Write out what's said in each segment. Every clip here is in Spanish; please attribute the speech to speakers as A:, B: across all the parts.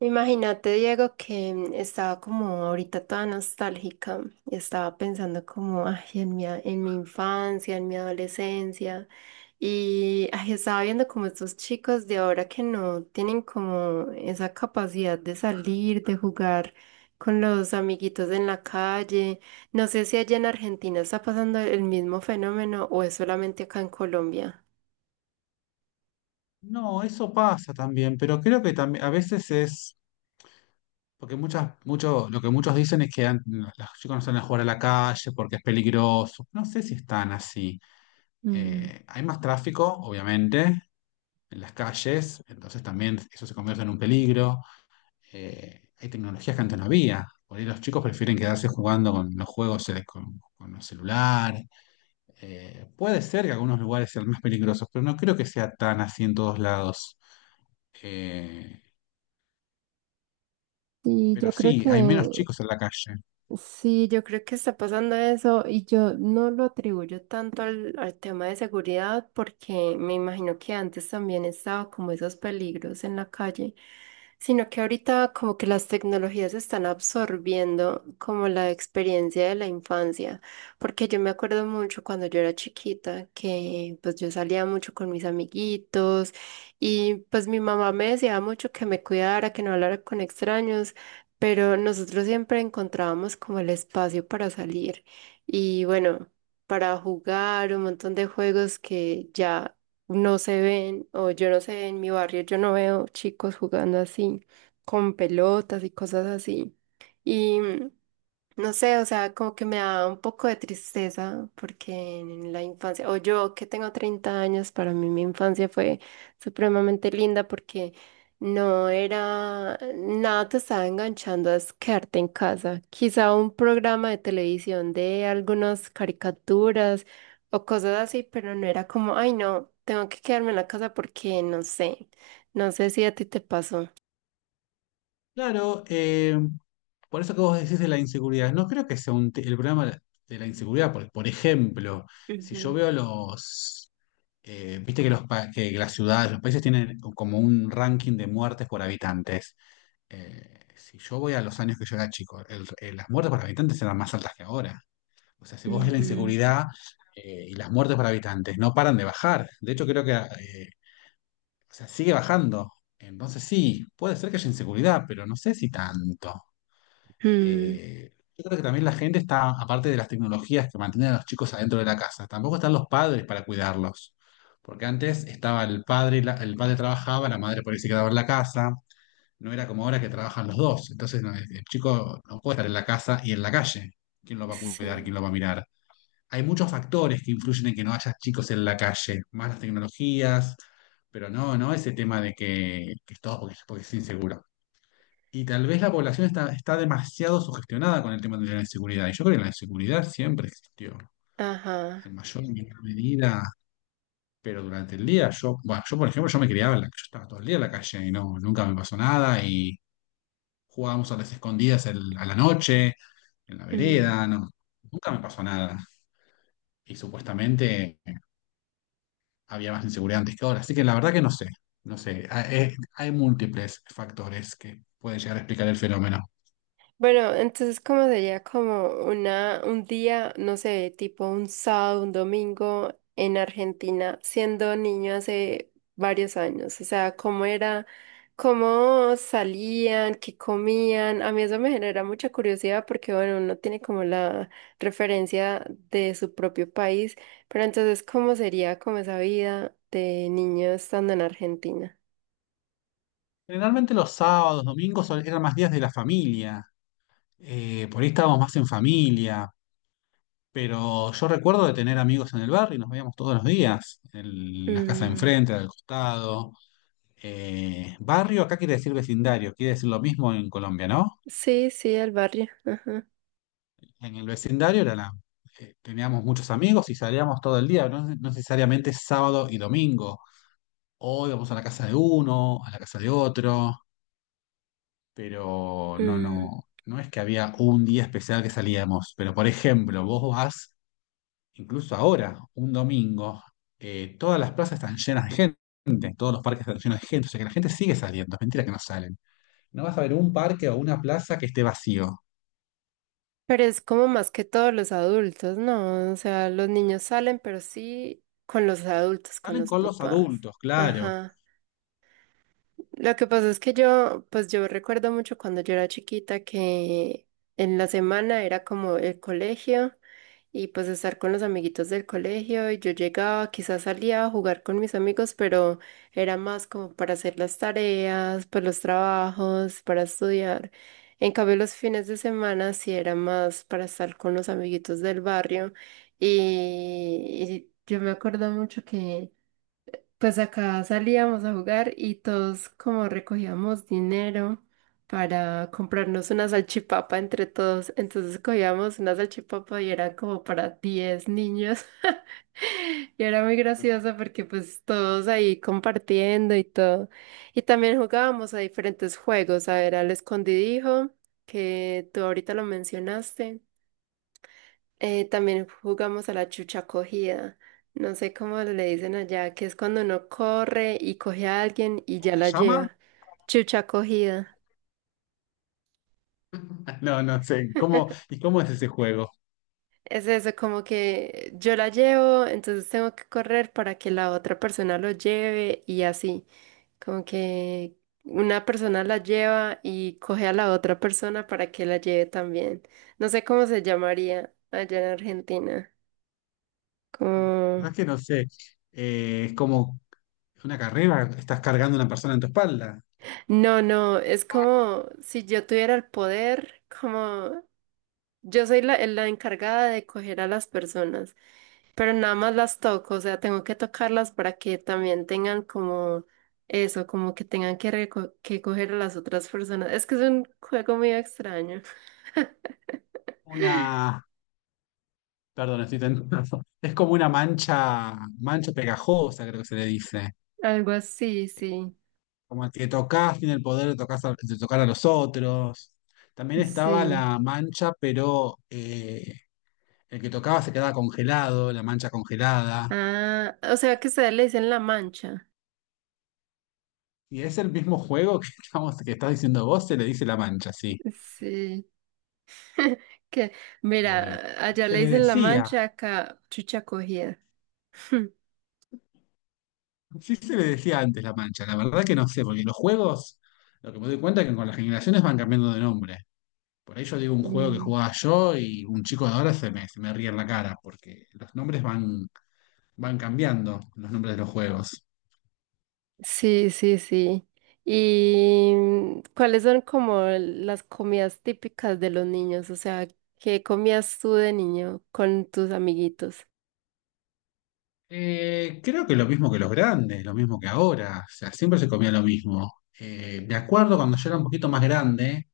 A: Imagínate, Diego, que estaba como ahorita toda nostálgica y estaba pensando como ay, en en mi infancia, en mi adolescencia y ay, estaba viendo como estos chicos de ahora que no tienen como esa capacidad de salir, de jugar con los amiguitos en la calle. No sé si allá en Argentina está pasando el mismo fenómeno o es solamente acá en Colombia.
B: No, eso pasa también, pero creo que también a veces es, porque muchas, mucho, lo que muchos dicen es que los chicos no salen a jugar a la calle porque es peligroso. No sé si están así.
A: Mm,
B: Hay más tráfico, obviamente, en las calles, entonces también eso se convierte en un peligro. Hay tecnologías que antes no había. Por ahí los chicos prefieren quedarse jugando con los juegos, con el celular. Puede ser que algunos lugares sean más peligrosos, pero no creo que sea tan así en todos lados. Eh,
A: Sí,
B: Pero
A: yo creo
B: sí,
A: que
B: hay menos chicos en la calle.
A: Sí, yo creo que está pasando eso y yo no lo atribuyo tanto al tema de seguridad porque me imagino que antes también estaba como esos peligros en la calle, sino que ahorita como que las tecnologías están absorbiendo como la experiencia de la infancia, porque yo me acuerdo mucho cuando yo era chiquita que pues yo salía mucho con mis amiguitos y pues mi mamá me decía mucho que me cuidara, que no hablara con extraños pero nosotros siempre encontrábamos como el espacio para salir y bueno, para jugar un montón de juegos que ya no se ven o yo no sé, en mi barrio yo no veo chicos jugando así, con pelotas y cosas así. Y no sé, o sea, como que me da un poco de tristeza porque en la infancia, o yo que tengo 30 años, para mí mi infancia fue supremamente linda porque no era, nada te estaba enganchando a es quedarte en casa. Quizá un programa de televisión de algunas caricaturas o cosas así, pero no era como, ay no, tengo que quedarme en la casa porque no sé, no sé si a ti te pasó.
B: Claro. Por eso que vos decís de la inseguridad, no creo que sea el problema de la inseguridad, porque, por ejemplo, si
A: Ujú,
B: yo veo los, viste que, que las ciudades, los países tienen como un ranking de muertes por habitantes. Si yo voy a los años que yo era chico, las muertes por habitantes eran más altas que ahora. O sea, si vos ves la
A: ujú.
B: inseguridad y las muertes por habitantes, no paran de bajar. De hecho, creo que sigue bajando. Entonces sí, puede ser que haya inseguridad, pero no sé si tanto.
A: Mm,
B: Yo creo que también la gente está, aparte de las tecnologías que mantienen a los chicos adentro de la casa, tampoco están los padres para cuidarlos. Porque antes estaba el padre, y el padre trabajaba, la madre por ahí se quedaba en la casa. No era como ahora que trabajan los dos. Entonces no, el chico no puede estar en la casa y en la calle. ¿Quién lo va a cuidar? ¿Quién
A: sí,
B: lo va a mirar? Hay muchos factores que influyen en que no haya chicos en la calle, más las tecnologías, pero no ese tema de que es todo porque, porque es inseguro. Y tal vez la población está demasiado sugestionada con el tema de la inseguridad. Y yo creo que la inseguridad siempre existió,
A: ajá.
B: en mayor o menor medida, pero durante el día, yo, bueno, yo por ejemplo, yo me criaba, yo estaba todo el día en la calle y no, nunca me pasó nada, y jugábamos a las escondidas a la noche, en la
A: Mm.
B: vereda, no, nunca me pasó nada. Y supuestamente había más inseguridad antes que ahora. Así que la verdad que no sé, no sé. Hay, hay múltiples factores que pueden llegar a explicar el fenómeno.
A: Bueno, entonces como sería como una, un día, no sé, tipo un sábado, un domingo en Argentina, siendo niño hace varios años. O sea, cómo era, cómo salían, qué comían. A mí eso me genera mucha curiosidad porque, bueno, uno tiene como la referencia de su propio país, pero entonces, ¿cómo sería como esa vida de niño estando en Argentina?
B: Generalmente los sábados, domingos eran más días de la familia. Por ahí estábamos más en familia. Pero yo recuerdo de tener amigos en el barrio y nos veíamos todos los días, en la casa de
A: Mm,
B: enfrente, al costado. Barrio acá quiere decir vecindario, quiere decir lo mismo en Colombia, ¿no?
A: sí, sí, el barrio. Ajá.
B: En el vecindario era teníamos muchos amigos y salíamos todo el día, no necesariamente sábado y domingo. O íbamos a la casa de uno, a la casa de otro, pero no,
A: Mm.
B: no, no es que había un día especial que salíamos. Pero por ejemplo, vos vas, incluso ahora, un domingo, todas las plazas están llenas de gente, todos los parques están llenos de gente, o sea que la gente sigue saliendo, es mentira que no salen. No vas a ver un parque o una plaza que esté vacío.
A: Pero es como más que todos los adultos, ¿no? O sea, los niños salen, pero sí con los adultos, con
B: Salen
A: los
B: con los
A: papás.
B: adultos, claro.
A: Ajá. Lo que pasa es que yo, pues yo recuerdo mucho cuando yo era chiquita que en la semana era como el colegio y pues estar con los amiguitos del colegio y yo llegaba, quizás salía a jugar con mis amigos, pero era más como para hacer las tareas, pues los trabajos, para estudiar. En cambio, los fines de semana sí era más para estar con los amiguitos del barrio y yo me acuerdo mucho que... Pues acá salíamos a jugar y todos como recogíamos dinero para comprarnos una salchipapa entre todos. Entonces cogíamos una salchipapa y era como para 10 niños. Y era muy gracioso porque pues todos ahí compartiendo y todo. Y también jugábamos a diferentes juegos, a ver, al escondidijo, que tú ahorita lo mencionaste. También jugamos a la chucha cogida. No sé cómo le dicen allá, que es cuando uno corre y coge a alguien y
B: ¿Cómo
A: ya
B: se
A: la
B: llama?
A: lleva. Chucha cogida.
B: No, no sé. ¿Cómo, y cómo es ese juego?
A: Es eso, como que yo la llevo, entonces tengo que correr para que la otra persona lo lleve y así. Como que una persona la lleva y coge a la otra persona para que la lleve también. No sé cómo se llamaría allá en Argentina. Como
B: No, es que no sé. Es como Es una carrera, estás cargando una persona en tu espalda.
A: no, no, es como si yo tuviera el poder, como yo soy la encargada de coger a las personas, pero nada más las toco, o sea, tengo que tocarlas para que también tengan como eso, como que tengan que, que coger a las otras personas. Es que es un juego muy extraño.
B: Una, perdón, estoy tentado. Es como una mancha, mancha pegajosa, creo que se le dice.
A: Algo así, sí,
B: Como que tocas, tiene el poder de tocar a los otros. También estaba
A: sí.
B: la mancha, pero el que tocaba se quedaba congelado, la mancha congelada.
A: Ah, o sea que ustedes le dicen la mancha.
B: Y es el mismo juego que estás diciendo vos, se le dice la mancha, sí.
A: Sí. Que,
B: Eh,
A: mira, allá
B: se
A: le
B: le
A: dicen la
B: decía.
A: mancha, acá chucha cogida.
B: Sí, se le decía antes La Mancha, la verdad que no sé, porque los juegos, lo que me doy cuenta es que con las generaciones van cambiando de nombre. Por ahí yo digo un juego que
A: Mm,
B: jugaba yo y un chico de ahora se me ríe en la cara, porque los nombres van, van cambiando, los nombres de los juegos.
A: Sí, sí, sí. ¿Y cuáles son como las comidas típicas de los niños? O sea, ¿qué comías tú de niño con tus amiguitos?
B: Creo que lo mismo que los grandes, lo mismo que ahora, o sea, siempre se comía lo mismo. Me acuerdo cuando yo era un poquito más grande,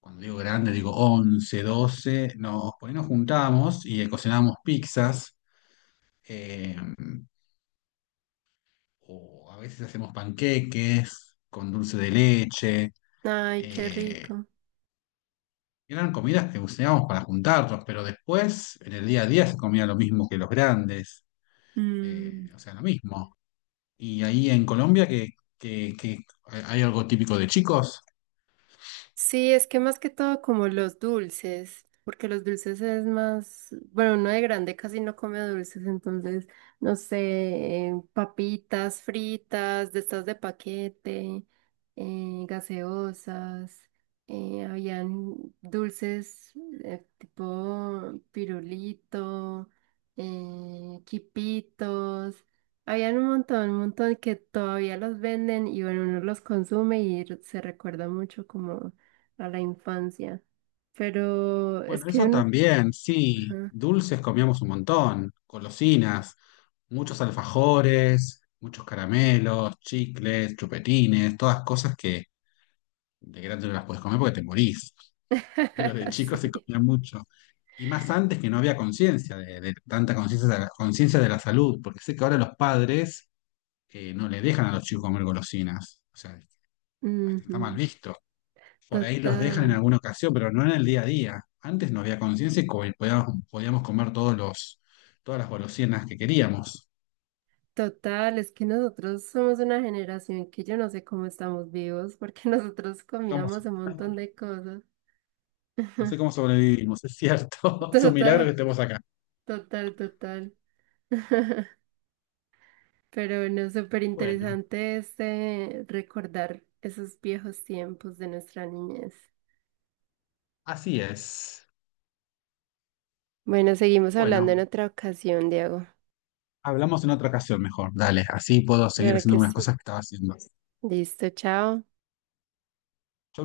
B: cuando digo grande digo 11 12 nos, por ahí nos juntábamos y cocinábamos pizzas. Eh, o a veces hacemos panqueques con dulce de leche.
A: Ay, qué
B: eh,
A: rico.
B: Eran comidas que usábamos para juntarnos, pero después, en el día a día, se comía lo mismo que los grandes, o sea, lo mismo. Y ahí en Colombia, que hay algo típico de chicos.
A: Sí, es que más que todo como los dulces, porque los dulces es más, bueno, uno de grande casi no come dulces, entonces, no sé, papitas fritas, de estas de paquete, gaseosas, habían dulces tipo pirulito, quipitos. Habían un montón que todavía los venden y bueno, uno los consume y se recuerda mucho como a la infancia. Pero es
B: Bueno,
A: que
B: eso
A: no.
B: también, sí,
A: Ajá.
B: dulces comíamos un montón, golosinas, muchos alfajores, muchos caramelos, chicles, chupetines, todas cosas que de grande no las puedes comer porque te morís. Pero de chico se
A: Sí.
B: comía mucho. Y más antes que no había conciencia, de tanta conciencia conciencia de la salud, porque sé que ahora los padres no le dejan a los chicos comer golosinas. O sea, hasta está mal
A: Ujú.
B: visto. Por ahí los dejan en
A: Total,
B: alguna ocasión, pero no en el día a día. Antes no había conciencia y y podíamos comer todas las golosinas que queríamos.
A: total. Es que nosotros somos una generación que yo no sé cómo estamos vivos porque nosotros
B: No
A: comíamos
B: sé
A: un
B: cómo
A: montón de cosas.
B: no sé cómo sobrevivimos, es cierto. Es un milagro
A: Total,
B: que estemos acá.
A: total, total. Pero no, súper
B: Bueno,
A: interesante este recordar esos viejos tiempos de nuestra niñez.
B: así es.
A: Bueno, seguimos hablando en
B: Bueno.
A: otra ocasión, Diego.
B: Hablamos en otra ocasión mejor. Dale, así puedo seguir
A: Claro
B: haciendo
A: que
B: unas
A: sí.
B: cosas que estaba haciendo.
A: Listo, chao.
B: Chau,